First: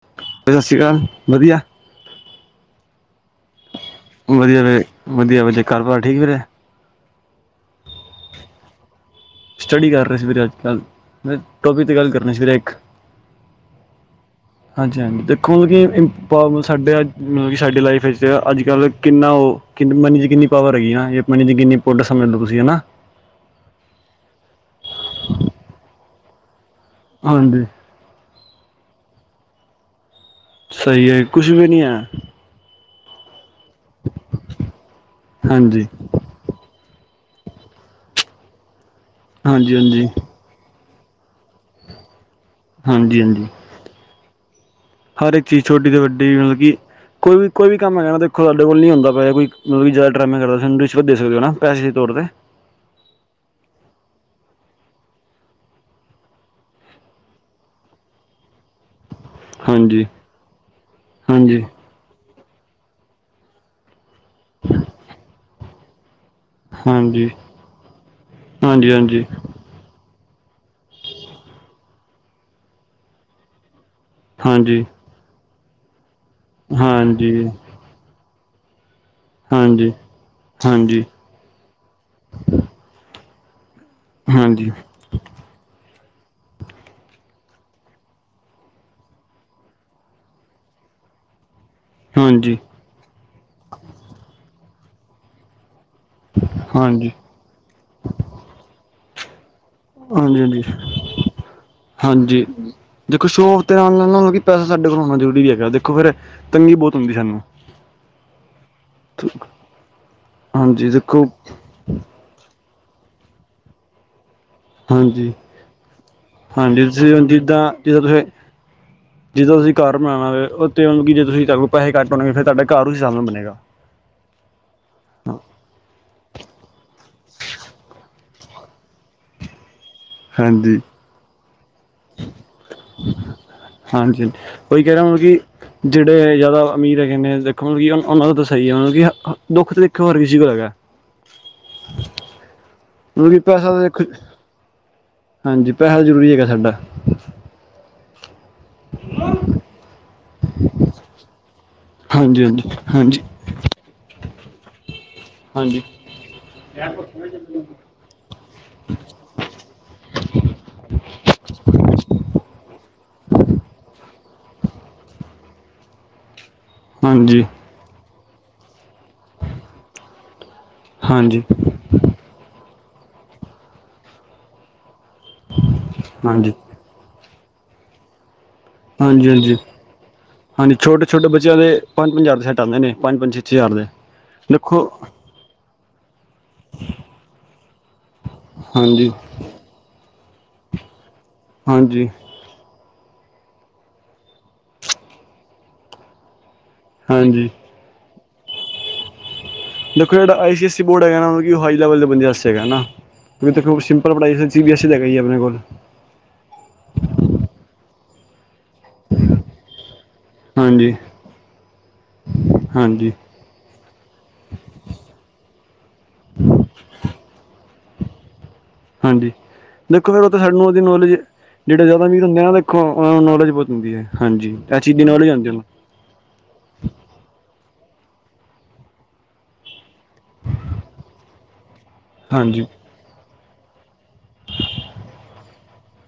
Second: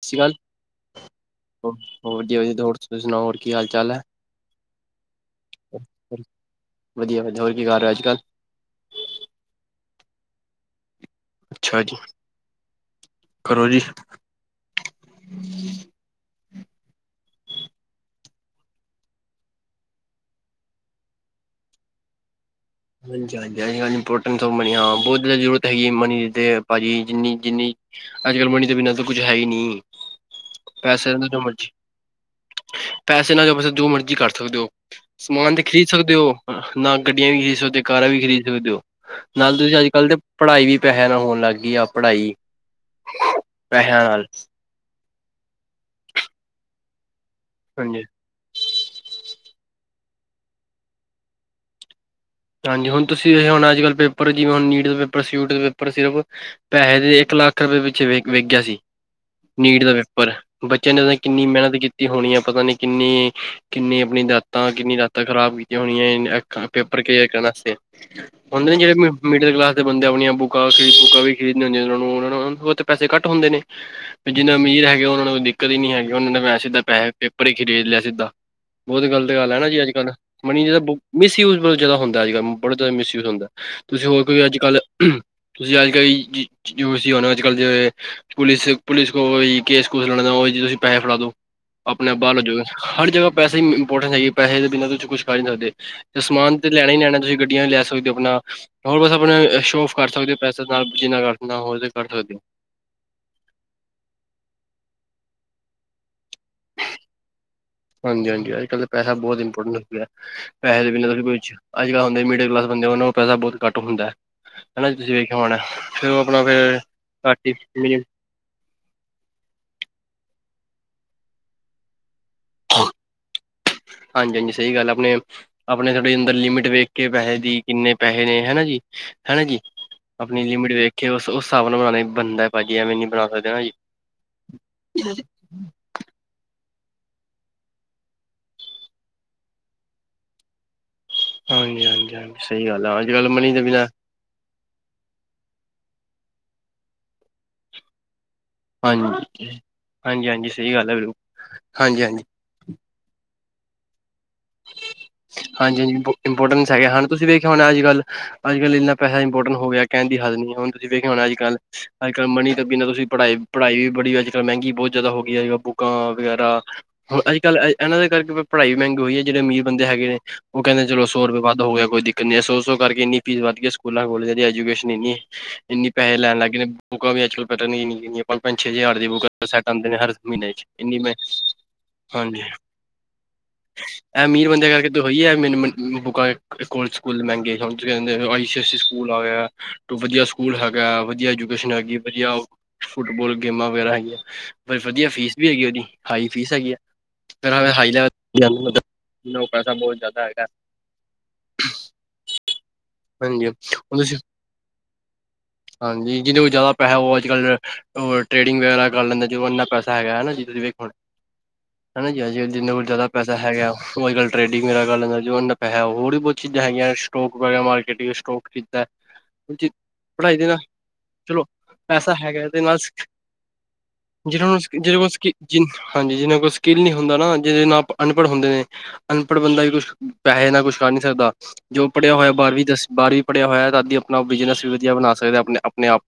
ਸਤਿ ਸ਼੍ਰੀ ਅਕਾਲ ਦੀ ਸਤਿ ਸ਼੍ਰੀ ਅਕਾਲ ਵਧੀਆ। ਹੋਰ ਜੀ-ਜੀ ਹੋ ਤੁਸੀ ਸੁਣਾਓ ਹੋਰ ਕੀ ਹਾਲ ਚਾਲ ਐ? ਵਧੀਆ ਵੀਰੇ ਵਧੀਆ ਵਧੇ ਘਰ ਬਾਰ ਠੀਕ ਵੀਰੇ ਵਧੀਆ ਵਧੀ ਹੋਰ ਕੀ ਕਰ ਰਹੈ ਅੱਜ-ਕੱਲ੍ਹ। ਸਟੱਡੀ ਕਰ ਰਹੇ ਸੀ ਵੀਰੇ ਅੱਜ-ਕੱਲ‌ ਮੈਂ ਅੱਛਾ ਟੋਪਿਕ ਤੇ ਜੀ ਗੱਲ ਕਰਨੀ ਸੀ ਵੀਰੇ ਇੱਕ। ਕਰੋ ਜੀ ਹਾਂਜੀ-ਹਾਂਜੀ ਦੇਖੋ ਮਤਲਬ ਕਿ ਇੰਪ ਮਤਲਬ ਸਾਡੇ ਅੱਜ ਮਤਲਬ ਕਿ ਸਾਡੀ ਲਾਈਫ ਵਿੱਚ ਅੱਜ-ਕੱਲ੍ਹ ਕਿੰਨਾ ਉਹ। ਕਿੰਨੀ ਮਨੀ ਚ ਕਿੰਨੀ ਪਾਵਰ ਹੈਗੀ ਆੇ ਮਨੀ ਚ ਕਿੰਨੀ ਇਮਪੋਰਟਸ ਸਮਝ ਲਓ ਤੁਸੀਂ ਹਨਾ। ਹਾਂਜੀ-ਹਾਂਜੀ ਇੰਪੋਰਟੈਂਸ ਆੱਫ ਮਨੀ ਹਾਂ ਬਹੁਤ ਜ਼ਿਆਦਾ ਜ਼ਰੂਰਤ ਹੈਗੀ ਮਨੀ ਦੀ ਤੇ ਪਾਜੀ ਜਿੰਨੀ ਹਾਂਜੀ ਜਿੰਨੀ ਅੱਜ-ਕੱਲ੍ਹ ਮਨੀ ਤੋਂ ਬਿਨਾਂ ਤੋਂ ਕੁਝ ਹੈ ਈ ਨੀ। ਸਈ ਏ ਕੁੱਛ ਵੀ ਨੀ ਹੈ। ਪੈਸੇ ਨਾ ਜੋ ਪੈਸੇ ਜੋ ਮਰਜ਼ੀ ਕਰ ਸਕਦੇ ਓ ਸਮਾਨ ਤਾਂ ਹਾਂਜੀ ਖਰੀਦ ਸਕਦੇ ਹੋ ਨਾ ਗੱਡੀਆਂ ਵੀ ਖਰੀਦ ਸਕਦੇ ਤੇ ਕਾਰਾਂ ਵੀ ਖਰੀਦ ਸਕਦੇ ਓ ਨਾਲ ਹਾਂਜੀ ਤੁਸੀਂ ਹਾਂਜੀ ਅੱਜ-ਕੱਲ੍ਹ ਦੇ ਪੜ੍ਹਾਈ ਵੀ ਪੈਸਿਆਂ ਨਾ ਹੋਣ ਲੱਗ ਗਈ ਆ ਪੜ੍ਹਾਈ ਹਾਂਜੀ-ਹਾਂਜੀ ਪੈਸਿਆਂ ਨਾਲ ਹਰ ਇੱਕ ਚੀਜ਼ ਛੋਟੀ ਤੋਂ ਵੱਡੀ ਮਤਲਬ ਕੀ ਕੋਈ ਵੀ ਕੋਈ ਵੀ ਹਾਂਜੀ ਕੰਮ ਹੈਗਾ ਨਾ ਦੇਖੋ ਸਾਡੇ ਕੋਲ ਨੀ ਹੁੰਦਾ ਪਿਆ ਕੋਈ ਮਤਲਬ ਕੀ ਜਾਦਾ ਡਰਾਮੇ ਕਰਦਾ ਸਾਨੂੰ ਰਿਸ਼ਵਤ ਦੇ ਸਕਦੇ ਓ ਨਾ ਪੈਸੇ ਦੇ ਤੌਰ ਤੇ। ਹਾਂਜੀ ਹੁਣ ਤੁਸੀਂ ਏ ਹੁਣ ਅੱਜ-ਕੱਲ੍ਹ ਪੇਪਰ ਜਿਵੇਂ ਹੁਣ ਨੀਟ ਦਾ ਪੇਪਰ ਸਿਊਟ ਦੇ ਪੇਪਰ ਸਿਰਫ ਪੈਸੇ ਦੇ ਇੱਕ ਲੱਖ ਰੁਪਏ ਪਿੱਛੇ ਵਿ ਵਿੱਕ ਗਿਆ ਸੀ। ਨੀਟ ਦਾ ਹਾਂਜੀ ਪੇਪਰ ਬੱਚਿਆਂ ਨੇ ਓਹਦੋਂ ਕਿੰਨੀ ਹਾਂਜੀ ਮਿਹਨਤ ਕੀਤੀ। ਕੀਤੀ ਹੋਣੀ ਆ ਪਤਾ ਨੀ ਕਿੰਨੀ-ਕਿੰਨੀ ਆਪਣੀ ਰਾਤਾਂ ਕਿੰਨੀ ਰਾਤਾਂ ਖ਼ਰਾਬ ਕੀਤੀਆਂ ਹੋਣੀਆਂ ਏਨ ਅੱਖਾਂ। [unintelligible] ਹਾਂਜੀ, ਹਾਂਜੀ, ਜੇੜ੍ਹੇ ਹਾਂਜੀ, ਮਿਡਲ ਕਲਾਸ ਦੇ ਬੰਦੇ ਆਪਣੀਆਂ ਬੁੱਕਾਂ ਖਰੀਦ ਬੂੱਕਾਂ ਵੀ ਖਰੀਦਣੀਆਂ ਹੁੰਦੀਆਂ ਓਨਾ ਨੂੰ ਉਨਾਂ ਨੂੰ ਤੇ ਪੈਸੇ ਕਟ ਹੁੰਦੇ ਨੇ। ਵੀ ਜਿੰਨਾ ਹਾਂਜੀ, ਅਮੀਰ ਹੈਗੇ ਓਨਾਂ ਨੂੰ ਕੋਈ ਦਿੱਕਤ ਈ ਨੀ ਹੈਗੀ ਓਨਾਂ ਨੇ ਮੈਂ ਸਿੱਧਾ ਪੈਸੇ ਪੇਪਰ ਹਾਂਜੀ, ਹੀ ਖਰੀਦ ਲਿਆ ਸਿੱਧਾ। ਬੋਤ ਗਲਤ ਗੱਲ ਐ ਨਾ ਜੀ ਹਾਂਜੀ, ਅੱਜ ਕਲ ਹਾਂਜੀ, ਮਨੀ ਦਾ ਤਾਂ ਹਾਂਜੀ, ਮਿਸਯੂਜ ਬੋਤ ਜਾਦਾ ਹੁੰਦਾ ਅੱਜ ਕੱਲ ਬੜਾ ਤ ਜਾਦਾ ਮਿਸਯੂਜ ਹੁੰਦਾ ਤੁਸੀਂ ਹੋਰ ਕੋਈ ਹਾਂਜੀ, ਅੱਜ-ਕੱਲ੍ਹ ਤੁਸੀਂ ਅੱਜ ਕੱਲ ਜੋ [unintelligible] ਸੀਂ ਨਾ ਅੱਜ ਕੱਲ੍ਹ ਜੇ। ਪੁਲਿਸ-ਪੁਲਿਸ ਕੋਲ ਕੇਸ ਕੁਸ ਲੜਨਾ ਤੁਸੀਂ ਪੈਸੇ ਫੜਾ ਦੋ। ਆਪਣੇ ਆਪ ਬਾਰ ਹੋ ਜੋਂ ਹਾਂਜੀ, ਗਏ ਹਰ ਜਗ੍ਹਾ ਪੈਸੇ ਈ ਇੰਪੋਰਟੈਂਟ ਹੈਗੀ ਪੈਸੇ ਦੇ ਬਿਨਾਂ ਤੁਸੀਂ ਕੁੱਛ ਕਰ ਈ ਨੀ ਸਕਦੇ। ਤੇ ਸਮਾਨ ਤੇ ਲੈਣਾ ਹੀ ਲੈਣਾ ਤੁਸੀਂ ਗੱਡੀਆਂ ਵੀ ਲੈ ਸਕਦੇ ਓ ਆਪਣਾ ਹੋਰ ਬਸ ਆਪਣਾ ਟੋਫ ਕਰ ਸਕਦੇ ਓ ਹਾਂਜੀ, ਹਾਂਜੀ, ਪੈਸੇ ਨਾਲ ਜਿੰਨਾ ਕਰ ਨਾ ਹੋਵੇ ਕਰ ਸਕਦੇ ਓ। ਹਾਂਜੀ। ਦੇਖੋ ਸ਼ੋਪ ਤੇ ਆਣ ਨਾਲੋ ਨਾ ਕੀ ਪੈਸਾ ਸਾਡੇ ਕੋਲ ਹੋਣਾ ਜਰੂਰੀ ਹੈਗਾ ਦੇਖੋ ਫਿਰ ਤੰਗੀ ਬੋਤ ਹੁੰਦੀ ਸਾਨੂੰ। ਹਾਂਜੀ-ਹਾਂਜੀ ਅੱਜ-ਕੱਲ੍ਹ ਤਾਂ ਪੈਸਾ ਬਹੁਤ ਇੰਪੋਰਟੈਂਟ ਹੋਗਿਆ ਪੈਸੇ ਹਾਂਜੀ ਦੇ ਬਿਨਾਂ ਦੇਖੋ ਕੁੱਛ ਅੱਜ ਕੱਲ੍ਹ ਹੁੰਦੇ ਮਿਡਲ ਕਲਾਸ ਬੰਦੇ ਓਨਾਂ ਕੋ ਪੈਸਾ ਬੋਤ ਘੱਟ ਹੁੰਦਾ ਹਨਾਂ ਤੁਸੀਂ ਹਾਂਜੀ ਵੇਖਿਆ ਹੋਣਾ ਫਿਰ ਓ ਆਪਣਾ [inaudible] ਹਾਂਜੀ ਤੁਸੀਂ ਜਿੱਦਾਂ ਜਿੱਦਾਂ [unintelligible] ਤੁਸੀਂ ਜਿੱਦਾਂ ਤੁਸੀਂ ਘਰ ਬਣਾਣਾ ਹੋਵੇ [unintelligible] ਕਿ ਜੇ ਤੁਸੀਂ ਕੈ ਲੋ ਪੈਸੇ ਘੱਟ ਹੋਣੇਗੇ ਫਿਰ ਤੁਹਾਡਾ ਘਰ ਉਸ ਹਿਸਾਬ ਨਾਲ ਬਣੇਗਾ ਹਾਂਜੀ-ਹਾਂਜੀ ਸਈ ਗੱਲ ਆਪਣੇ ਆਪਣੇ ਥੋੜੀ ਅੰਦਰ ਲਿਮਿਟ ਵੇਖ ਕੇ ਪੈਸੇ ਦੀ ਕਿੰਨੇ ਪੈਸੇ ਨੇ ਹਨਾ ਜੀ ਹਨਾ ਜੀ। ਆਪਣੀਲਿਮਿਟ ਹਾਂਜੀ ਵੇਖ ਕੇ ਉਸ ਹਿਸਾਬ ਨਾਲ ਬਣਾਣਾ ਈ ਬਣਦੈ ਪਾਜੀ ਜੀ ਐਵੇਂ ਨੀ ਬਣਾ ਸਕਦੇ ਨਾ ਜੀ। ਉਹੀ ਕੈ ਰਾ ਹੁਣ ਕੀ ਜੇੜ੍ਹੇ ਜਾਦਾ ਅਮੀਰ ਹੈਗੇ ਨੇ ਦੇਖੋ ਕੀ ਹੁਣ ਓਨਾਂ ਦਾ ਤਾਂ ਸਈ ਆ ਮਤਲਬ ਕਿ ਦੁੱਖ ਤਾਂ ਦੇਖੋ ਹਰ ਕਿਸੀ ਕੋਲ ਹੈਗਾ ਹਾਂਜੀ-ਹਾਂਜੀ-ਹਾਂਜੀ ਸਈ ਗੱਲ ਆ ਅੱਜ ਕੱਲ੍ਹ ਮਤਲਬ ਕਿ ਮਨੀ ਦੇ ਪੈਸਾ ਤਾਂ ਬਿਨਾਂ ਦੇਖੋ ਹਾਂਜੀ ਪੈਸਾ ਜ਼ਰੂਰੀ ਹੈਗਾ ਸਾਡਾ। ਹਾਂਜੀ-ਹਾਂਜੀ-ਹਾਂਜੀ ਸਈ ਗੱਲ ਐ ਬਿਲ ਹਾਂਜੀ-ਹਾਂਜੀ-ਹਾਂਜੀ ਹਾਂਜੀ ਹਾਂਜੀ ਹਾਂਜੀ-ਹਾਂਜੀ ਇੰਪ ਇੰਪੋਰਟੈਂਸ ਹੈਗੇ ਹ ਤੁਸੀਂ ਵੇਖਿਆ ਹੋਣਾ ਅੱਜ ਕੱਲ੍ਹ। ਅੱਜ ਕੱਲ ਇੰਨਾ ਪੈਸ ਇੰਪੋਟਨ ਹੋ ਗਿਆ ਕਹਿਣ ਦੀ ਹੱਦ ਨਈ ਹੁਣ ਤੁਸੀਂ ਵੇਖਿਆ ਹੋਣਾ ਅੱਜ ਕੱਲ ਅੱਜ-ਕੱਲ ਮਨੀ ਤੋ ਅੱਗੇ ਜ ਤੁਸੀਂ ਪੜ੍ਹਾਈ-ਪੜ੍ਹਾਈ ਵੀ ਬੜੀ ਅੱਜ ਕੱਲ੍ਹ ਮੈਂਗੀ ਬੋਤ ਜਾਦਾ ਹੋ ਗੀਆ ਬੁੱਕਾਂ ਵਗੈਰਾ। ਹੁਣ ਅੱਜ ਹਾਂਜੀ ਕੱਲ੍ਹ ਐ ਐਨਾਂ ਦੇ ਕਰਕੇ ਪੜਾਈ ਵੀ ਮੈਂਗੀ ਹੋਈ ਐ। ਜੇੜ੍ਹੇ ਅਮੀਰ ਬੰਦੇ ਹੈਗੇ ਨੇ ਓ ਕੈਂਦੇ ਚਲੋ ਸੌ ਰੁਪਏ ਹਾਂਜੀ ਵੱਧ ਹੋ ਗਿਆ ਕੋਈ ਦਿ ਸੌ-ਸੌੋ ਕਰਕੇ ਇੰਨੀ ਫੀਸ ਵਧ ਗਈ ਐ ਸਕੂਲਾਂ ਕੋਲਜਾਂ ਦੀ ਐਜੂਕੇਸ਼ਨ ਇੰਨੀ ਇੰਨੀ ਪੈਸੇ ਲੈਣ ਹਾਂਜੀ ਲਾਗੇ ਨੇ ਬੁੱਕਾਂ ਵੀ ਅੱਜਕਲ [unintelligible] ਗੀਆ। ਪੰਜ ਛੇ ਹਜ਼ਾਰ ਦੀ ਬੁੱਕ ਹਾਂਜੀ ਸੈੱਟ ਆਂਦੇ ਨੇ ਹਰ ਮੀਨੇ ਚ ਹਾਂਜੀ ਇੰਨੀ ਛੋਟੇ ਛੋਟੇ ਬੱਚਿਆਂ ਦੇ ਪੰਜ ਪੰਜ ਹਜ਼ਾਰ ਹਾਂਜੀ। ਦੇ ਸੈੱਟ ਆਉਂਦੇ ਨੇ ਪੰਜ ਪੰਜ ਛੇ ਛੇ ਜਾਰ ਦੇ। ਐ ਅਮੀਰ ਬੰਦਿਆ ਦੇਖੋ ਕਰਕੇ ਤੇ ਹੋਈ ਐ ਮੈਨੂੰ ਬੁੱਕਾਂ ਕੋਲ ਸਕੂਲ ਮੈਂਗੇ ਹੁਣ ਕੈਂਦੇ ਆਈ ਸੀ ਐਸੀ ਹਾਂਜੀ ਸਕੂਲ ਆ ਗਿਆ ਵਧੀਆ ਸਕੂਲ ਹੈਗਾ ਵਧੀਆ। [unintelligible] ਹਾਂਜੀ ਵਧੀਆ ਆਓ ਫੁੱਟਬੋਲ ਗੇਮਾਂ ਵਗੈਰਾ ਹੈਗੀਆਂ ਪਰ ਵਧੀਆ ਫੀਸ ਵੀ ਹੈਗੀ ਓਦੀ ਹਾਈ ਫੀਸ ਹੈਗੀ ਆ। ਹਾਂਜੀ ਹਾਈ ਲੈਵਲ [inaudible] [unintelligible] ਦੇਖੋ ਜੇੜਾ ਆਈ ਸੀ ਐੱਸੀ ਬੋਰਡ ਹੈਗਾ ਨਾ ਮਤਲਬ ਕੀ ਓ ਹਾਈ ਲੈਵਲ ਦੇ ਬੰਦਿਆ ਵਾਸਤੇ ਹੈਗਾ ਨਾ। ਹਾਂਜੀ ਹੁਣ ਕਿਉਂਕਿ ਦੇਖੋ ਸਿੰਪਲ ਤੁਸੀਂ ਪੜ੍ਹਾਈ ਸੀ ਬੀ ਐੱਸ ਤਾਂ ਹੈਗਾ ਈ ਆ ਆਪਣੇ ਕੋਲ। ਹਾਂਜੀ ਜਿਹਦੇ ਕੋਲ ਜ਼ਿਆਦਾ ਪੈਸਾ ਹੋ ਅੱਜ ਕੱਲ੍ਹ ਟ੍ਰੇਡਿੰਗ ਵਗੈਰਾ ਕਰ ਲੈਂਦਾ ਜ ਇੰਨਾ ਪੈਸਾ ਹੈਗਾ ਹੈਾ ਜੀ ਤੁਸੀਂ ਵੇਖੋ ਹਾਂਜੀ ਹਨਾ ਜੀ ਅਜੇ ਜਿੰਨਾ ਕੋਲ ਜ਼ਿਆਦਾ ਹਾਂਜੀ ਪੈਸਾ ਹੈਗਾ ਉਹ ਅੱਜ ਕੱਲ ਟਰੇਡਿੰਗ ਮੇਰਾੱਲ ਜੋ ਪੈਸਾ ਹੋਰ ਬਹੁਤ ਚੀਜ਼ਾਂ ਹੈਗੀਆਂ ਸਟੋਕ ਵਗੈ ਮਾਰਕੀਿੰਗ ਸਟੋਕ ਖਰੀਦ ਹਾਂਜੀ ਦੇਖੋ ਫਿਰ ਉਹ ਤਾਂ ਸਾਨੂੰ ਉਹਦੀ ਨੌਲੇਜ ਚਲੋ ਜਿਹੜੇ ਜ਼ਿਆਦਾ ਪੈਸਾ ਮਰ ਹੁੰਦੇ ਹੈਗਾ ਨਾ ਤੇ ਨਾਲ ਦੇਖੋ ਨੌਲੇਜਹੁਤ ਹੁੰਦੀ ਹੈ ਜਿਹਨਾਂ ਹਾਂਜੀ ਨੂੰ ਸਕਿ ਇਹ ਚੀਜ਼ ਜਿਹਦੇ ਦੀ ਕੋਲ ਨੌਲੇਜ ਸਕਿ ਆਉਂਦੀ ਜਿ ਹਾਂਜੀ ਜਿਹ ਨਾਲ ਕੋਈ ਸਕਿੱਲ ਨ ਨਹੀਂ ਹੁੰਦਾ ਨਾ ਜਿਹਦੇ ਨਾਲ ਆਪ ਅਨਪੜ੍ਹ ਹੁੰਦੇ ਨੇ ਅਨਪੜ੍ਹ ਬੰਦਾ ਵੀ ਕੁਛ ਪੈਸੇ ਨਾਲ ਕੁਛ ਕਰ ਨੀ ਸਕਦਾ ਜੋ ਪੜ੍ਹਿਆ ਹੋਇਆ ਬਾਰਵੀਂ ਹਾਂਜੀ ਦਸਵੀਂ ਬਾਹਰ ਵੀ, ਪੜੇਆ ਹੋਇਆ ਹੈ। ਅਦੀ ਆਪਣਾ ਬਿਜਨਸ ਵੀ ਵਧੀਆ ਬਣਾ ਸਕਦਾ ਏ। ਆਪਣੇ, ਆਪਣੇ ਆਪ।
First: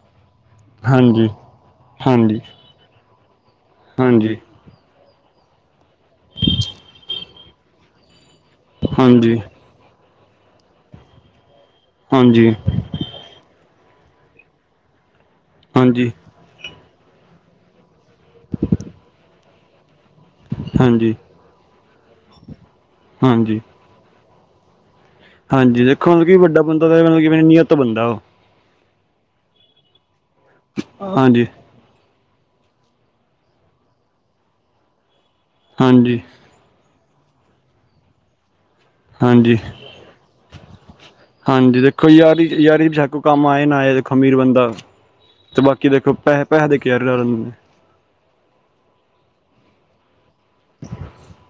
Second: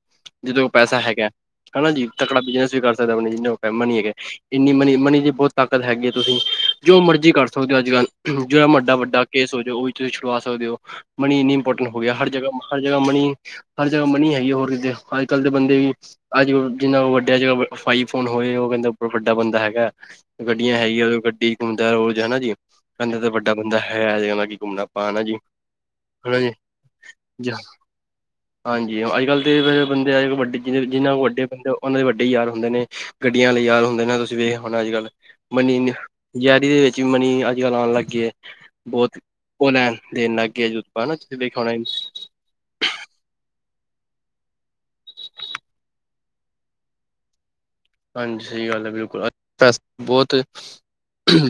ਜਿਦੋਂ ਕੋਲ ਪੈਸਾ ਹਾਂਜੀ ਹੈਗਾ। ਹਨਾ ਜੀ, ਹਾਂਜੀ ਤਕੜਾ ਬਿਜਨਸ ਵੀ ਕਰ ਸਕਦਾ ਹੈ। ਆਪ ਜਿੰੈਮਾ ਨਹੀਂ ਹੈਗਾ। ਹਾਂਜੀ ਇੰਨੀ ਮਨੀ, ਮਨੀ ਜੀ ਬਹੁਤ ਤਾਕਤ ਹੈਗੀ ਹੈ। ਤੁਸੀਂ ਜੋ ਮਰਜ਼ੀ ਕਰ ਸਕਦੇ ਹੋ, ਅੱਜ ਕੱਲ। ਜਿਹੜਾ ਵੱਡਾ। ਵੱਡਾ ਹਾਂਜੀ ਹਾਂਜੀ ਕੇਸ ਹੋ ਜਾਵੇ ਉਹ ਵੀ ਤੁਸੀਂ ਛੁਡਵਾ ਸਕਦੇ ਹੋ। ਮਨੀ ਇੰਨੀ ਇੰਪੋਰਟੈਂਟ ਹੋ ਗਿਆ ਹਰ ਜਗਾ ਹਾਂਜੀ ਹ ਜਗਾ ਮਨੀ, ਹਰ ਜਗਾ ਮਨੀ ਹੈਗੀ ਆ। ਹੋਰ ਕਿਤੇ ਅੱਜ ਕੱਲ ਦੇ ਬੰਦੇ ਵੀ। ਅੱਜਲ ਜਿੰਨਾ ਉਹ, ਵੱਡਿਆ ਜਜ ਭਾਈ ਫੋਨ ਹੋਏ। ਉਹ ਕਹਿੰਦਾ ਵੱਡਾ ਬੰਦਾ ਹੈਗਾ। ਗੱਡੀਆਂ ਹੈਗੀਆਂ। ਉਹ ਹਾਂਜੀ ਦੇ ਕੋ ਗੱਡੀ ਘੁੰਮਦਾ ਰੋਜ਼ ਹਨਾ ਜੀ, ਕਹਿੰਦਾ ਔ ਤਾਂ ਵੱਡਾ ਹਾਂਜੀ ਬੰਦਾ ਹੈ। ਹੈ ਕਿ ਅੱਜ ਕੱਲ ਘੁੰਮਣਾ- ਪਾਉਣਾ ਜੀ। ਹਾਂਜੀ, ਦੇਖੋ ਮਤਲਬ ਕਿ, ਹਨਾ ਵੱਡਾ ਬੰਦਾ ਤਾਂ ਮਤਲਬ ਮ ਜੀ। ਨਿਅਤ ਤੋਂ ਬੰਦਾ ਉਹ। ਹਾਂਜੀ, ਅੱਜ ਕੱਲ ਬੰਦੇ ਅ ਵੱੇ ਜਿਹ ਜ਼ਿੰਨਾ ਕੋ ਵੱਡੇ ਹਾਂਜੀ ਬੰਦੇ। ਉਹਨਾਂ ਦੇ ਵੱਡੇ ਯਾਰ ਹੁੰਦੇ ਨੇ। ਗੱਡੀਆਂ ਵਾਲੇ ਯਾਰ ਹੁੰਦੇ ਨੇ, ਤੁਸੀਂ ਵੇਖ ਹੋਣਾ, ਅੱਜ ਕੱਲ। ਮਨੀ ਹਾਂਜੀ ਜ਼ਹਿਰੀ ਦੇ ਵਿੱਚ ਵੀ, ਮਨੀ ਅੱਜ ਕੱਲ ਆਉਣ ਲੱਗਗੇ ਹੈ‌। ਬਹੁਤ ਹਾਂਜੀ ਉਹ ਲੈਣ- ਦੇਣ ਲੱਗ ਗਏ। ਜ [unintelligible] ਆਪਾਂ ਤੁਂ ਵਖਣਾ ਹਾਂਜੀ ਦੇਖੋ ਯਾਰੀ ਯਾਰੀ ਬੇ ਛੱਕ ਕੰਮ, ਆਏ ਨਾ ਆਏ‌। ਖਮੀਰ ਬੰਦਾ। ਤੇ ਬਾਕੀ ਦੇਖੋ ਪੈਸੇ, ਪੈੇ ਦੇ ਕੇ ਨੇ। ਹਾਂਜੀ, ਸਹੀ ਗੱਲ ਹੈ ਬਿਲਕੁਲ [unintelligible] ਸ ਬਹੁਤ।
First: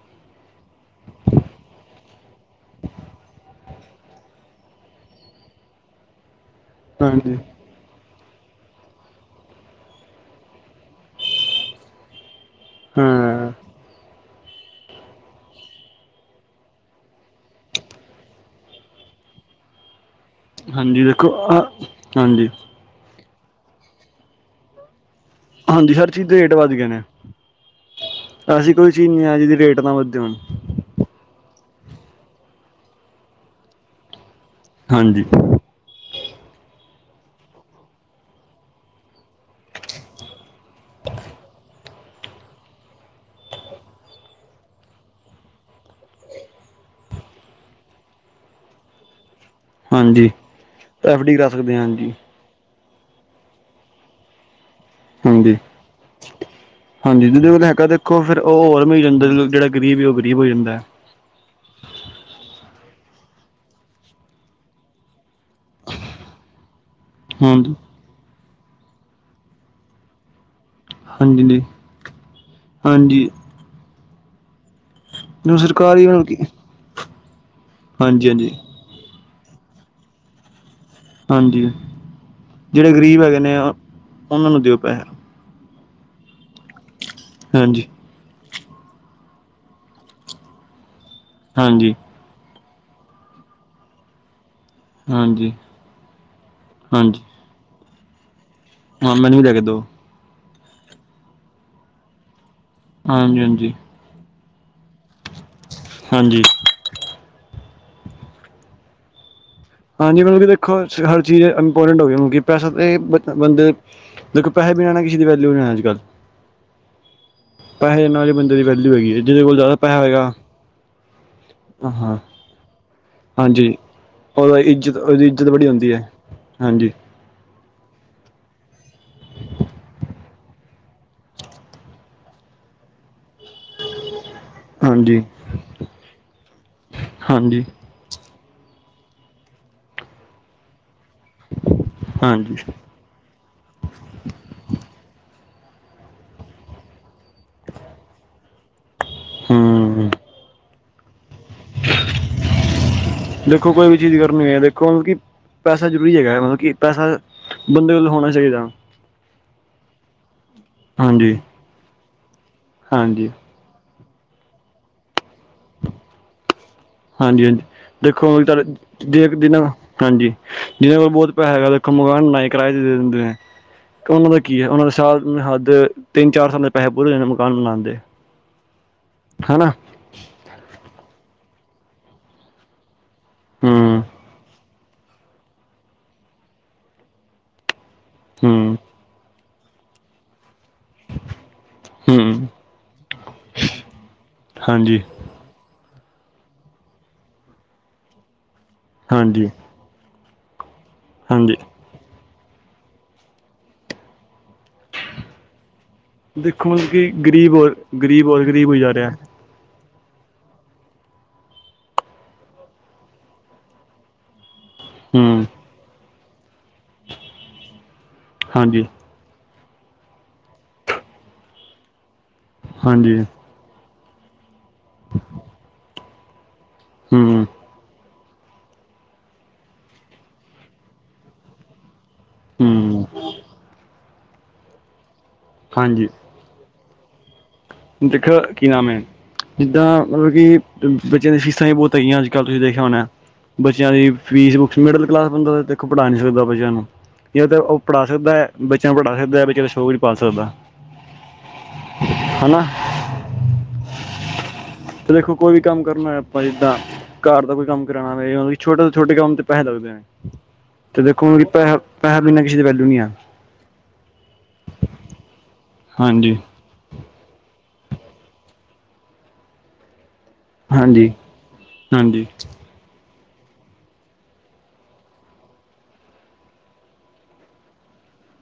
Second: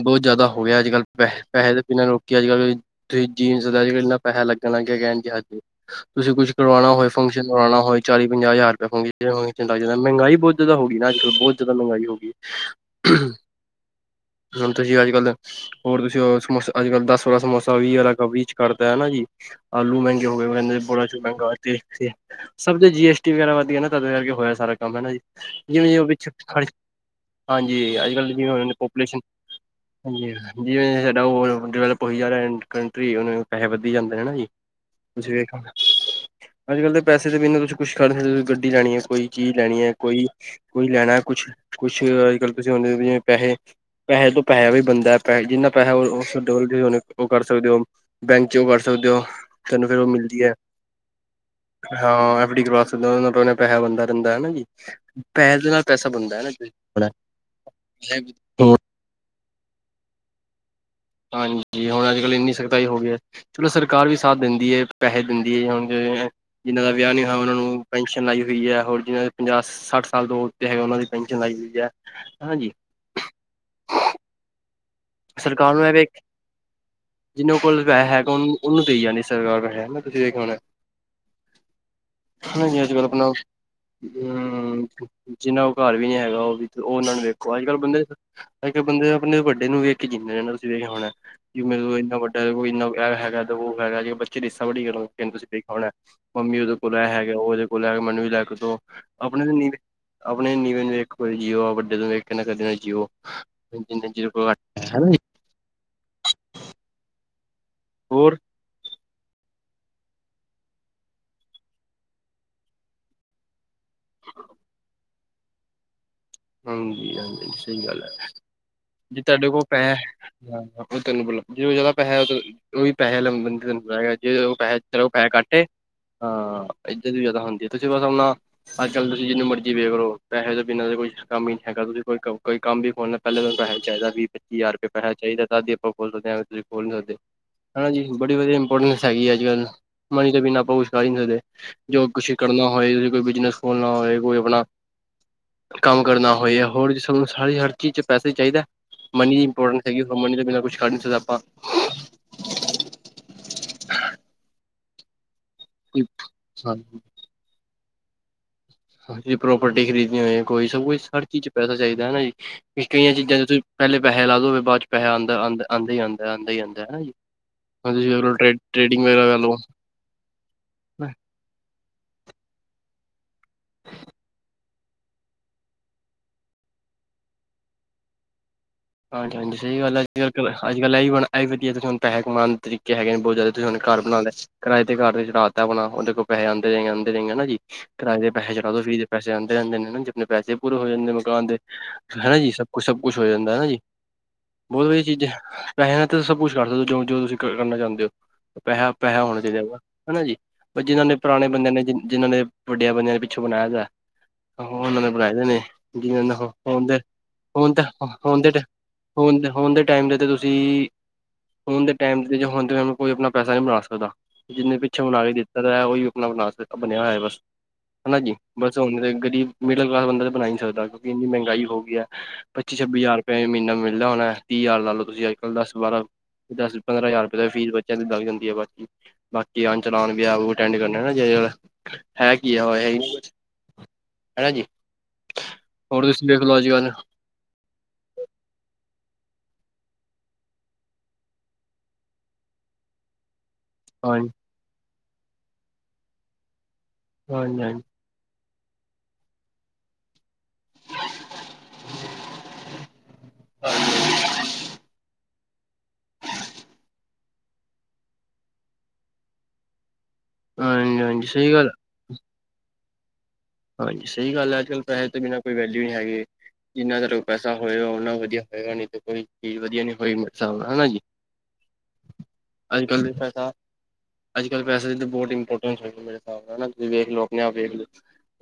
ਬਹੁਤ ਜ਼ਿਆਦਾ ਹੋ ਗਿਆ। ਅੱਜ ਕੱਲ ਪੈ ਪੈਸੇ ਦੇ ਬਿਨਾਂ ਲੋਕ ਅੱਜ ਕੱਲ। ਤੁਸੀਂ ਜੀਨਸ ਦਾ ਇੰਨਾ, ਪੈਸਾ ਲੱਗਣ ਲੱਗਿਆ ਕਹਿਣ ਜੀ ਹਦ ਤੁਸੀਂ ਕੁਛ ਕਰਵਾਉਣਾ ਹੋਏ, ਹਾਂਜੀ ਫੰਕਸ਼ਨ ਕਰਵਾਉਣਾ ਹੋਏ। ਚਾਲੀ, ਪੰਜਾਹ ਹਜ਼ਾਰ ਰੁਪਇ ਹੋਗੇੰਗ ਜਾਂ ਮਹਿੰਾਈ ਬਹੁਤ ਜ਼ਿਆਦਾ ਹੋ ਗਈ ਨਾ। ਅੱਜਕਲ ਬਹੁਤ ਜਿਆਦਾ ਮਹਿੰਗਾਈ ਹੋ ਗਈ। ਹਾਂ ਹੁਣ ਤੁਸੀਂ ਅੱਜ ਕੱਲ ਹੋਰ ਤੁਸੀਂ ਸਮੋਸਾ ਅੱਜ ਕੱਲ ਦਸ ਵਾਲਾ, ਸਮੋਸਾ ਵੀਹ ਅ ਕੀ ਚ ਕਰਦਾ ਹੈ ਜੀ। ਆਲੂ ਮਹਿੰਗੇ ਹੋ ਗਏ। ਕਹਿੰਦੇ [unintelligible] ਹਾਂਜੀ ਬੋੜਾ ਚੂ ਦੇਖੋ ਮਹਿੰਗਾ ਆਹ ਹਾਂਜੀ ਸਭ ਤੇ ਜੀ ਐਸ ਟੀ, ਵਗੈਰਾ ਵਧ ਗਿਆ ਨਾ, ਤਦੇ ਕਰਕੇ ਹੋਇਆ ਏ ਸਾਰਾ ਕੰਮ ਹਨਾ ਜੀ। ਜਿਵੇਂ- ਹਾਂਜੀ ਜਿਵੇਂ, ਹਰ ਚੀਜ਼ ਪਛ [unintelligible] ਦੇ ਰੇਟ ਖ ਵੱਧ ਗਏ ਨੇ ਹਾਂਜੀ, ਅੱਜ ਕੱਲ ਜਿਵੇਂ ਹੁ ਐਸੀ ਕੋਈ ਚੀਜ਼ ਪਾਪੂਲੇਸ਼ਨ ਨਹੀਂ ਹੈ ਜਿਹਦੀ ਰੇਟ ਨਾ ਵੱਧੇ ਹੋਣ ਹਾਂਜੀ। ਜਿਵੇ ਸਾਡਾ ਡਿਵੈਲਪ ਹੋਈ ਜਾ ਰਿਹਾ ਕੰਟਰੀ। ਉਹਨੂੰ ਪੈਸੇ ਵੱਧੀ ਜਾਂਦੇ ਹਨਾ ਜੀ। ਹਾਂਜੀ ਜੀ ਵੇਖ, ਅੱਜ ਕੱਲ ਤੇ ਪੈਸੇ ਦੇ ਬਿਨਾਂ ਤੁਸੀ, ਕੁਛ ਕਰ ਨਹੀਂ ਸਕਦੇਂ। ਗੱਡੀ ਲੈਣੀ ਹੈ ਕੋਈ, ਚੀਜ਼ ਲੈਣੀ ਹੈ ਕੋਈ। ਕੁਈ ਲੈਣਾ ਹੈ ਕੁਛ। ਕੁਛ ਅੱਜ ਕੱਲ ਤੁਸੀਂ ਬੰਦੇ ਨਹੀਂ ਹੈ, ਜਿਵੇਂ ਪੈਸੇ। ਪੈਸੇ ਤੋਂ ਪੈਸਾ ਵੀ ਬਣਦਾ ਹੈ। ਪੈ ਜਿੰਨਾ ਪੈਸਾ ਤੁਸੀਂ ਉਹ ਕਰ ਸਕਦੇ ਹੋ। ਬੈਂਕ ਚੋਂ ਕਰ ਸਕਦੇ ਹੋ। ਤੈਨੂੰ ਫੇਰ ਉਹ ਹਾਂਜੀ ਮਿਲਦੀ ਹੈ। ਐਫ ਡੀ ਕਰਾ ਸਕਦੇ ਹਾਂਜੀ ਹਾਂ ਐਫ ਡੀ, ਕਰਵਾ ਸਕਦੇ ਹੋ। ਪੈਸਾ ਬੰਦਾ ਰਹਿੰਦਾ ਹੈ ਨਾ ਜੀ। ਹਾਂਜੀ। ਪੈਸੇ ਦੇ ਨਾਲ ਪੈਸਾ ਬਣਦਾ ਹੈ ਹਾਂਜੀ ਜਿਦੇ ਕੋਲ ਹੈਗਾ। ਦੇਖੋ ਫੇਰ ਉਹ ਨਾ ਹੋਰ ਮਿਲ ਜਾਂ ਜਿਹੜਾ। ਗਰੀਬ ਹੀ ਉਹ ਗਰੀਬ ਹੋ ਜਾਂਦਾ। ਹਾਂਜੀ। ਹੁਣ ਅੱਜ ਕੱਲ ਇੰਨੀ ਸਖਤਾਈ ਹੋ ਗਈ ਹੈ। ਚਲੋ ਸਰਕਾਰ ਵੀ ਸਾਥ ਦਿੰਦੀ ਹੈ। ਪੈਸੇ ਦਿੰਦੀ ਹੈ ਹੁਣ ਜਿਵੇਂ। ਜਿਹਨਾਂ ਦਾ ਵਿਆਹ ਨਹੀਂ ਹੋਇਆ ਉਹਨਾਂ ਹਾਂਜੀ ਨੂੰ ਪੈਨਸ਼ਨ ਲਾਈ ਹੋਈ ਹੈ। ਹੋਰ ਜਿਹਨਾਂ ਦੇ ਪੰਜਾਹ, ਸੱਠ ਸਾਲ ਤੋਂ ਹੈ ਉਹਨਾਂ ਦੀ ਪੈਨਸ਼ਨ ਹਾਂਜੀ ਲਾਈ ਜੀ ਹੁਈ ਹੈ, ਹਾਂਜੀ। ਹਾਂਜੀ। ਸਰਕਾਰ ਨੂੰ ਐਵੇ, ਸਰਕਾਰੀ ਮਤਲਬ ਕਿ ਜਿੰਹਨਾਂ ਕੋਲ ਪੈਆ ਹਾਂਜੀ ਹੈਗਾ। ਹਾਂਜੀ ਉਨਾਂ, ਦਈ ਜਾਂਦੀ ਸਰਕਾਰ ਹੈ ਨਾ। ਤੁਸੀਂ ਦੇਖਿਆ ਹੋਣਾ। ਹਾਂਜੀ, ਹਨਾ ਜੀ ਜਿਹੜੇ ਅੱਜ ਕੱਲ੍ਹ ਗਰੀਬ ਆਪਣਾ ਹੈਗੇ ਨੇ। ਉਹਨਾਂ ਨੂੰ ਦਿਓ ਪੈਸੇ। ਜਿੰਨਾ ਕੋਲ ਘਰ ਵੀ ਨੀ ਹੈਗਾ। ਉਹ ਵੀ ਉਹਨਾਂ ਨੂੰ ਵੇਖੋ, ਅੱਜ ਕੱਲ ਹਾਂਜੀ ਬੰਦੇ ਅੱਜ ਕੱਲ ਬੰਦੇ ਆਪਣੇ ਵੱਡੇ ਨੂੰ ਵੇਖ ਜਿੰਨਾ ਚਿਰ ਤੁਸੀਂ ਵੇਖਿਆ ਹੋਣਾ ਵੀ, ਹਾਂਜੀ ਮਤਲਬ ਇੰਨਾ ਵੱਡਾ ਇਹ ਹੈਗਾ, ਉਹ ਹੈਗਾ ਜੇ ਬੱ ਰੀਸਾਂ ਬੜੀ ਕਰਦੇ ਤੁਸੀਂ ਹਾਂਜੀ ਦੇਖਿਆ ਹੋਣਾ, ਮੰਮੀ ਉਹਦੇ ਕੋਲ ਐ ਹਾਂਜੀ ਹੈਗਾ, ਉਹਦੇ ਕੋਲ ਓ ਹੈਗਾ ਮੈਨੂੰ ਵੀ ਲੈ ਕੇ ਦੋ। ਹਾਂ ਮੈਨੂੰ ਆਪਣੇ ਵੀ ਤੋਂ ਲੈ ਕੇ ਨੀਵੇਂ, ਦਿਓ ਆਪਣੇ ਨੀਵੇਂ ਨੂੰ ਵੇਖੋ ਜੀਓ, ਵੱਡੇ ਤੋਂ ਵੇਖ ਕੇ ਕਦੇ ਵੀ ਨਾ ਜੀਓ, ਹਾਂਜੀ ਹਾਂਜੀ ਜਿੰਨੇ ਚਿਰ ਹਨਾ ਜੀ। ਹਾਂਜੀ। ਹੋਰ? ਹਾਂਜੀ, ਮਤਲਬ ਕਿ ਦੇਖੋ ਹਰ ਚੀਜ਼ ਇੰਪੋਰਟੈਂਟ ਹੋ ਗਈ, ਮਤਲਬ ਕਿ ਪੈਸਾ ਤਾਂ ਬ ਬੰਦੇ ਦੇਖੋ ਪੈਸੇ ਬਿਨਾਂ ਨਾ ਕਿਸੇ ਦੀ ਵੈਲਿਊ ਨੀ ਅੱਜ ਕੱਲ੍ਹ। ਹਾਂਜੀ ਹਾਂਜੀ ਸਹੀ ਗੱਲ ਪੈਸੇ ਐ, ਨਾਲ ਹੀ ਬੰਦੇ ਦੀ ਵੈਲਿਊ ਹੈਗੀ ਹੈ ਜੇ ਜਿਹਦੇ ਤੁਹਾਡੇ ਕੋਲ ਜ਼ਿਆਦਾ ਪੈਸਾ ਪੈਸ ਹੋਏਗਾ ਔ ਤੈਨੂੰ ਬੁਲਾ ਜਿਹਦੇ ਕੋਲੇ ਜਿਆਦਾ ਹਾਂ ਪੈਸੇ, ਉਹ ਵੀ ਪੈਸੇ ਵਾਲੇ ਬੰਦੇ ਹਾਂਜੀ ਨੂੰ ਬੁਲਾਏਗਾ ਜਿਦੇ ਕੋਲ ਉਹਦਾ ਇੱਜ਼ਤ ਉਹਦੀ ਪੈਸੇ ਇੱਜ਼ਤ ਘੱਟ ਏ ਬੜੀ ਹੁੰਦੀ ਹੈ ਹਾਂਜੀ [unintelligible] ਜ਼ਿਆਦਾ ਹੁੰਦੀ ਏ, ਦੂਜੇ ਪਾਸੇ ਆਪਣਾ ਅੱਜ ਕੱਲ੍ਹ ਤੁਸੀਂ ਜਿੰਨੂੰ ਮਰਜ਼ੀ ਵੇਖ ਲਓ, ਪੈਸੇ ਦੇ ਬਿਨਾਂ ਤੇ ਕੋਈ ਕੰਮ ਹੀ ਨਹੀਂ ਹੈਗਾ, ਤੁਸੀਂ ਕੋਈ ਕੋਈ ਕੰਮ ਵੀ ਖੋਲਣਾ ਪਹਿਲੇ ਤੁਹਾਨੂੰ ਪੈਸੇ ਚਾਹੀਦਾ ਵੀ ਪੱਚੀ ਹਜ਼ਾਰ ਰੁਪਏ ਪੈਸਾ ਹਾਂਜੀ ਚਾਹੀਦਾ, ਤਦ ਹੀ ਆਪਾਂ ਖੋਲ ਸਕਦੇ ਹਾਂ, ਐਵੈਂ ਤੁਸੀ ਖੋਲ ਨੀ ਸਕਦੇ, ਹਾਂਜੀ। ਬੜੀ ਵਧੀਆ ਇੰਪੋਰਟੈਂਸ ਹੈਗੀ ਏ ਅੱਜ ਕੱਲ੍ਹ, ਮਨੀ ਤੋਂ ਬਿਨਾਂ ਆਪਾਂ ਕੁਛ ਕਰ ਹੀ ਨਹੀਂ ਸਕਦੇ। ਜੋ ਕੁਛ ਹਾਂਜੀ ਕਰਨਾ ਹੋਏ, ਕੋਈ ਬਿਜਨਸ ਖੋਲਣਾ ਹੋਏ, ਕੋਈ ਆਪਣਾ ਕੰਮ ਕਰਨਾ ਹੋਏ ਹੋਰ ਵੀ ਸਾਨੂੰ ਹਰ ਚੀਜ਼ ਚ ਪੈਸੇ ਚਾਹੀਦਾ, ਮਨੀ ਦੀ ਇੰਪੋਰਟੈਂਸ ਹੈਗੀ, ਹਮ ਮਨੀ ਤੋਂ ਬਿਨਾਂ ਕੁਛ ਕਰ ਨੀ ਸਕਦੇ ਆਪਾਂ। [unintelligible] ਦੇਖੋ ਕੋਈ ਵੀ ਚੀਜ਼ ਕਰਨੀ ਐ ਦੇਖੋ ਹੁਣ ਕੀ ਪੈਸਾ ਜ਼ਰੂਰੀ ਹੈਗਾ, ਮਤਲਬ ਕਿ ਆਪਾਂ ਪੈਸਾ ਬੰਦੇ ਕੋਲ ਹੋਣਾ ਚਾਹੀਦਾ। ਹਾਂ ਜੇ ਪ੍ਰੋਪਰਟੀ ਖਰੀਦਣੀ ਹੋਵੇ, ਕੋਈ ਸਭ ਕੁਛ ਹਰ ਹਾਂਜੀ ਚੀਜ਼ ਚ ਪੈਸਾ ਚਾਹੀਦਾ, ਹੈਨਾ ਜੀ ਕਈਆਂ ਹਾਂਜੀ ਚੀਜ਼ਾਂ ਚ ਤੁਸੀਂ ਪਹਿਲੇ ਪੈਸੇ ਲਾ ਦੇਵੋ ਫੇਰ ਬਾਅਦ ਚ ਪੈਸੇ ਆਂਦੇ ਆਂਦੇ ਆਂਦਾ ਹੀ ਆਂਦਾ। ਹਨਾ ਜੀ। ਹਾਂਜੀ ਹਾਂਜੀ, ਹੁਣ ਤੁਸੀਂ ਵੇਖ ਦੇਖੋ ਲੋ ਹੁਣ ਟ੍ਰੇਡ ਤੁਹਾਡੇ ਟ੍ਰੇਡਿੰਗ ਵਗੈਰਾ ਕਰ ਦੇਖਦੇ ਲੋ। ਨਾ ਹਾਂਜੀ, ਜਿਹਦੇ ਕੋਲ ਬਹੁਤ ਪੈਸਾ ਹੈਗਾ ਦੇਖੋ ਮਕਾਨ ਬਣਾ ਕੇ ਕਿਰਾਏ ਤੇ ਦੇ ਦਿੰਦੇ ਨੇ। ਉਹਨਾਂ ਦਾ ਕੀ ਐ ਉਹਨਾਂ ਦੇ ਸਾਲ ਹੱਦ ਤਿੰਨ ਚਾਰ ਸਾਲ ਦੇ ਪੈਸੇ ਪੂਰੇ ਹੋ ਜਾਂਦੇ ਨੇ ਮਕਾਨ ਬਨਾਣ ਦੇ। ਹਾਂਜੀ ਹਾਂਜੀ, ਹਨਾ ਸਹੀ ਗੱਲ ਐ, ਅੱਜ ਕੱਲ ਅੱਜ ਕੱਲ ਇਹੀ ਹੁਣ ਐਹੀ ਵਧੀਆ ਸਾਨੂੰ ਪੈਸੇ ਕਮਾਉਣ ਦੇ ਤਰੀਕੇ ਹੈਗੇ ਨੇ। ਬਹੁਤ ਜ਼ਿਆਦਾ ਤੁਸੀਂ ਹੁਣ ਘਰ ਹੂੰ ਬਣਾ ਲਿਆ ਕਿਰਾਏ ਤੇ ਘਰ ਨੂੰ ਚੜਾ ਤਾਂ ਆਪਣਾ, ਉਹਦੇ ਤੋਂ ਪੈਸੇ ਆਂਦੇ ਜਾਏਂਗੇ, ਆਂਦੇ ਜਾਏਂਗੇ ਹੈਨਾ ਜੀ। ਕਿਰਾਏ ਤੇ ਪੈਸੇ ਚੜਾ ਹੂੰ ਦੋ ਫ੍ਰੀ ਦੇ ਪੈਸੇ ਆਂਦੇ ਰਹਿੰਦੇ ਨੇ ਨਾ ਜ ਅਪਣੇ ਪੈਸੇ ਪੂਰੇ ਹੋ ਜਾਂਦੇ ਮਕਾਨ ਦੇ ਹੈਨਾ ਹੂੰ ਜੀ, ਸਭ ਕੁਛ ਸਭ ਕੁੱਛ ਹੋ ਜਾਂਦਾ ਹੈਨਾ ਜੀ। ਬਹੁਤ ਹਾਂਜੀ ਵਧੀਆ ਚੀਜ਼ਾਂ ਪੈਸੇ ਨਾਲ ਤਾਂ ਸਭ ਕੁਛ ਕਰ ਲੋ, ਜੋ ਜੋ ਤੁਸੀਂ ਕਰਨਾ ਚਾਹੁੰਦੇ ਹੋ। ਪੈਸ, ਪੈਸਾ ਹੋਣਾ ਹਾਂਜੀ ਚਾਹੀਦਾ, ਹੈਨਾ ਜੀ ਪਰ ਜਿਹਨਾਂ ਨੇ ਪੁਰਾਣੇ ਹਾਂਜੀ ਬੰਦਿਆਂ ਨੇ ਜਿਨਾਂ ਨੇ ਵੱਡਿਆਂ ਬੰਦਿਆ ਨੇ ਪਿੱਛੋਂ ਬਣਾਇਆ ਦਾ, ਉਹਨਾਂ ਨੇ ਬਣਾਏ ਦੇ ਨੇ। ਜਿਵੇਂ ਦੇਖੋ ਹੁਣ ਮਤਲਬ ਦੇ ਕਿ ਗਰੀਬ ਹੁਣ ਔਰ ਗਰੀਬ ਔਰ ਦੇ ਗਰੀਬ [unintelligible] ਹੋਈ ਜਾ ਰਿਹਾ। ਹੁਣ ਦੇ, ਹੁਣ ਦੇ ਟਾਈਮ ਚ ਤੇ, ਤੇ ਤੁਸੀਂ ਹੁਣ ਦੇ ਟਾਈਮ ਚ ਜਾਂ ਹੁਣ ਕੋਈ ਆਪਣਾ ਪੈਸਾ ਨਹੀਂ ਬਣਾ ਸਕਦਾ ਜਿੰਨੇ ਪਿੱਛੋਂ ਬਣਾ ਕੇ ਹੂੰ ਦਿੱਤਾ ਦਾ, ਉਹੀ ਵੀ ਆਪਣਾ ਬਣਾ ਬਣਿਆ ਹੋਇਆ ਬਸ ਹੈਨਾ ਜੀ ਬਸ ਹਾਂਜੀ ਹੁਣ ਤੇ ਗਰੀਬ ਮਿਡਲ ਕਲਾਸ ਬੰਦਾ ਤੇ ਬਣਾ ਈ ਨੀ ਸਕਦਾ, ਕਿਉਂਕਿ ਇੰਨੀ ਮਹਿੰਗਾਈ ਹੋ ਗਈ ਐ ਪੱਚੀ ਛੱਬੀ ਹਾਂਜੀ ਹਜ਼ਾਰ ਰੁਪਏ ਐਵੈਂ ਮਹੀਨਾ ਮਿਲਦਾ ਹੋਣਾ। ਤੀਹ ਹਜ਼ਾਰ ਲਾ ਲਓ ਤੁਸੀਂ ਅੱਜ ਕੱਲ ਦਸ ਬਾਰਾਂ, ਦਸ ਪੰਦਰਾਂ ਹਜ਼ਾਰ ਰੁਪਏ ਹੂੰ ਤੇ ਫੀਸ ਬੱਚਿਆਂ ਦੀ ਲੱਗ ਜਾਂਦੀ ਆ ਬਾਕੀ ਬਾਕੀ ਆਣ ਚਲਾਣ, ਵਿਆਹ ਵੂਹ ਅਟੈਂਡ ਕਰਨੇ ਆ ਹੈਨਾ, ਹੈ ਕੀ ਆ ਹੈ ਈ ਹੂੰ ਨੀ ਕੁੱਛ। ਹੈਨਾ ਜੀ, ਹੋਰ ਹਾਂਜੀ ਤੁਸੀਂ ਵੇਖਲੋ ਅੱਜ ਕੱਲ ਦੇਖੋ, ਕੀ ਨਾਮ ਏ? ਜਿੱਦਾਂ ਮਤਲਬ ਕਿ ਬੱਚਿਆਂ ਦੀਆਂ ਫੀਸਾਂ ਵੀ ਬਹੁਤ ਹੈਗੀਆਂ, ਅੱਜ ਕੱਲ੍ਹ ਤੁਸੀਂ ਦੇਖਿਆ ਹੋਣਾ। ਬੱਚਿਆਂ ਦੀ ਹਾਂਜੀ ਫੀਸ, ਬੁੱਕਸ ਮਿਡਲ ਕਲਾਸ ਬੰਦਾ ਤੇ ਦੇਖੋ ਪੜ੍ਹਾ ਈ ਨੀ ਸਕਦਾ ਬੱਚਿਆਂ ਨੂੰ ਜਾਂ ਤਾਂ ਹਾਂਜੀ ਉਹ ਪੜਾ ਸਕਦਾ ਹੈ ਬੱਚਿਆਂ ਨੂੰ ਪੜ੍ਹਾ ਸਕਦਾ, ਬੱਚਿਆਂ ਦਾ ਸ਼ੋਕ ਨੀ ਪਾਲ ਸਕਦਾ ਹੈਨਾ। [unintelligible] ਤੇ ਦੇਖੋ ਕੋਈ ਵੀ ਕੰਮ ਕਰਨਾ ਐ ਆਪਾਂ ਜਿੱਦਾਂ ਘਰ ਦਾ ਕੋਈ ਕੰਮ ਕਰਾਣਾ ਹੋਵੇ ਓ ਵੀ ਛੋਟੇ ਤੋਂ ਛੋਟੇ ਕੰਮ ਤੇ ਪੈਸੇ ਲੱਗਦੇ ਨੇ। ਹਾਂਜੀ ਤੇ ਦੇਖੋ ਹਾਂਜੀ ਹੁਣ ਸਹੀ ਗੱਲ ਪੈਸਾ, ਪੈਸੇ ਬਿਨਾਂ ਕਿਸੇ ਦੀ ਵੈਲਯੂ ਨੀ ਹੈ। ਹਾਂਜੀ ਸਹੀ ਗੱਲ ਹੈ, ਅੱਜ ਕੱਲ ਪੈਸੇ ਤੋਂ ਬਿਨਾਂ ਕੋਈ ਵੈਲਿਊ ਨਹੀਂ ਹੈਗੀ। ਹਾਂਜੀ ਜਿੰਨਾ ਕੋਲੋ ਪੈਸਾ ਹੋਏਗਾ ਉਹਨਾ ਵਧੀਆ ਹੋਏਗਾ ਨੀ ਤੇ ਕੋਈ ਚਜ਼ ਵਧੀਆ ਨੀ ਹੋਏਗੀ। ਹੈਨਾ ਜੀ, ਹਾਂਜੀ ਹਾਂਜੀ ਅੱਜ ਕੱਲ ਤੇ ਪੈਸਾ ਅੱਜ ਕੱਲ ਤੇ ਪੈਸੈ ਦੀ ਤਾਂ ਬਹੁਤ ਇੰਪੋਰਟਾਂਸ ਹੋਈ ਪੀ ਮੇਰੇ ਹਿਸਾਬ ਨਾਲ ਹੈਨਾ ਤੁਸੀਂ ਵੇਖ ਲੋ ਅਪਣੇ ਆਪ ਵੇਖ ਲੋ।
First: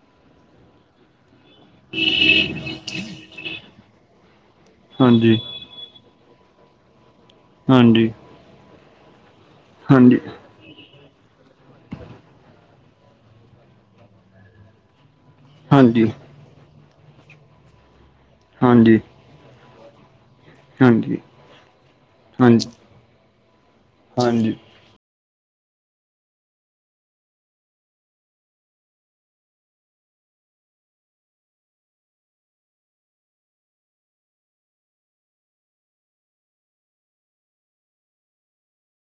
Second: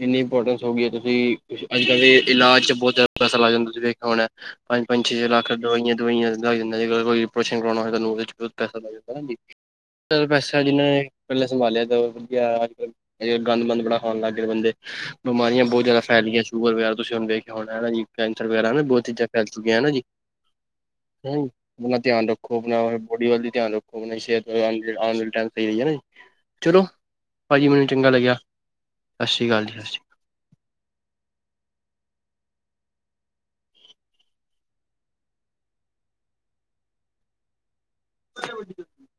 ਇੰਨੀ ਇੰਪੋਰਟੈਂਸ ਹੋ ਗਈ ਹੈ ਤੁਸੀਂ ਅੱਜ ਕੱਲ ਦੇ ਇਲਾਜ਼ ਚ ਬਹੁਤ ਜ਼ਿਆਦਾ ਪੈਸਾ ਲੱਗ ਜਾਂਦਾ ਤੁਸੀਂ ਵੇਖਿਆ ਹੋਣਾ ਪੰਜ- ਪੰਜ ਛੇ- ਛੇ ਹਾਂਜੀ ਲੱਖ। ਦਵਾਈਆਂ ਦਵਾਈਆਂ ਲਗਾਈ ਦਿੰਦਾ ਜਈ ਰੇਸ਼ਨ ਕਰਵਾਉਣਾਹਾਨੂੰ ਹਾਂਜੀ ਉਹਦੇ ਪਸਾ ਲੱਦਾੈੇ ਹਾਂਜੀ ਹਾਂਜੀ [inaudible] ਅੱਛਾ ਜਿਹਨੇ ਇਕੱਲਲਾ ਸੰਭਾਲਿਆ, ਤਾਂ ਵਧੀਆ ਗੰਦ- ਮੰਦ ਬੜਾ ਖਾਣ ਲੱਗ ਗਏ ਬੰਦੇ। ਬਿਮਾਰੀਆਂ ਬਹੁਤ ਜ਼ਿਆਦਾ ਫੈਲ ਗਈਆ। ਸ਼ੂਗਰ ਵਗ਼ੈਰਾ, ਤੁਸੀਂ ਹੁਣ ਦੇਖੇਆ ਹੋਣਾ ਹੈਨਾ ਜੀ, ਕੈਂਸਰ ਵਗੈਰਾ, ਹੈਨਾ ਹਾਂਜੀ ਬਹੁਤ ਚੀਜ਼ਾਂ। ਫੈਲ ਚੁੱਕਿਆ ਹੈਨਾ ਜੀ। ਹਾਂਜੀ ਆਪਣਾ ਧਿਆਨ ਰੱਖੋ, ਹਾਂਜੀ ਆਪਣਾ ਬੋਡੀ ਵੱਲ ਵੀ ਧਿਆਨ ਰੱਖੋ। ਭਨ ਹਾਂਜੀ [inaudible] ਜੇੜਾ ਆਉਣ ਵਾਲ ਟਾਈਮ- ਐਹੀ ਹੈ ਨਾ ਜੀ, ਚਲੋ ਭਾਜੀ ਮੈਨੂੰ ਚੰਗਾ ਲੱਗਿਆ। ਸਤਿ ਸ੍ਰੀ ਅਕਾਲ ਜੀ। ਅੱਛਾ। [inaudible]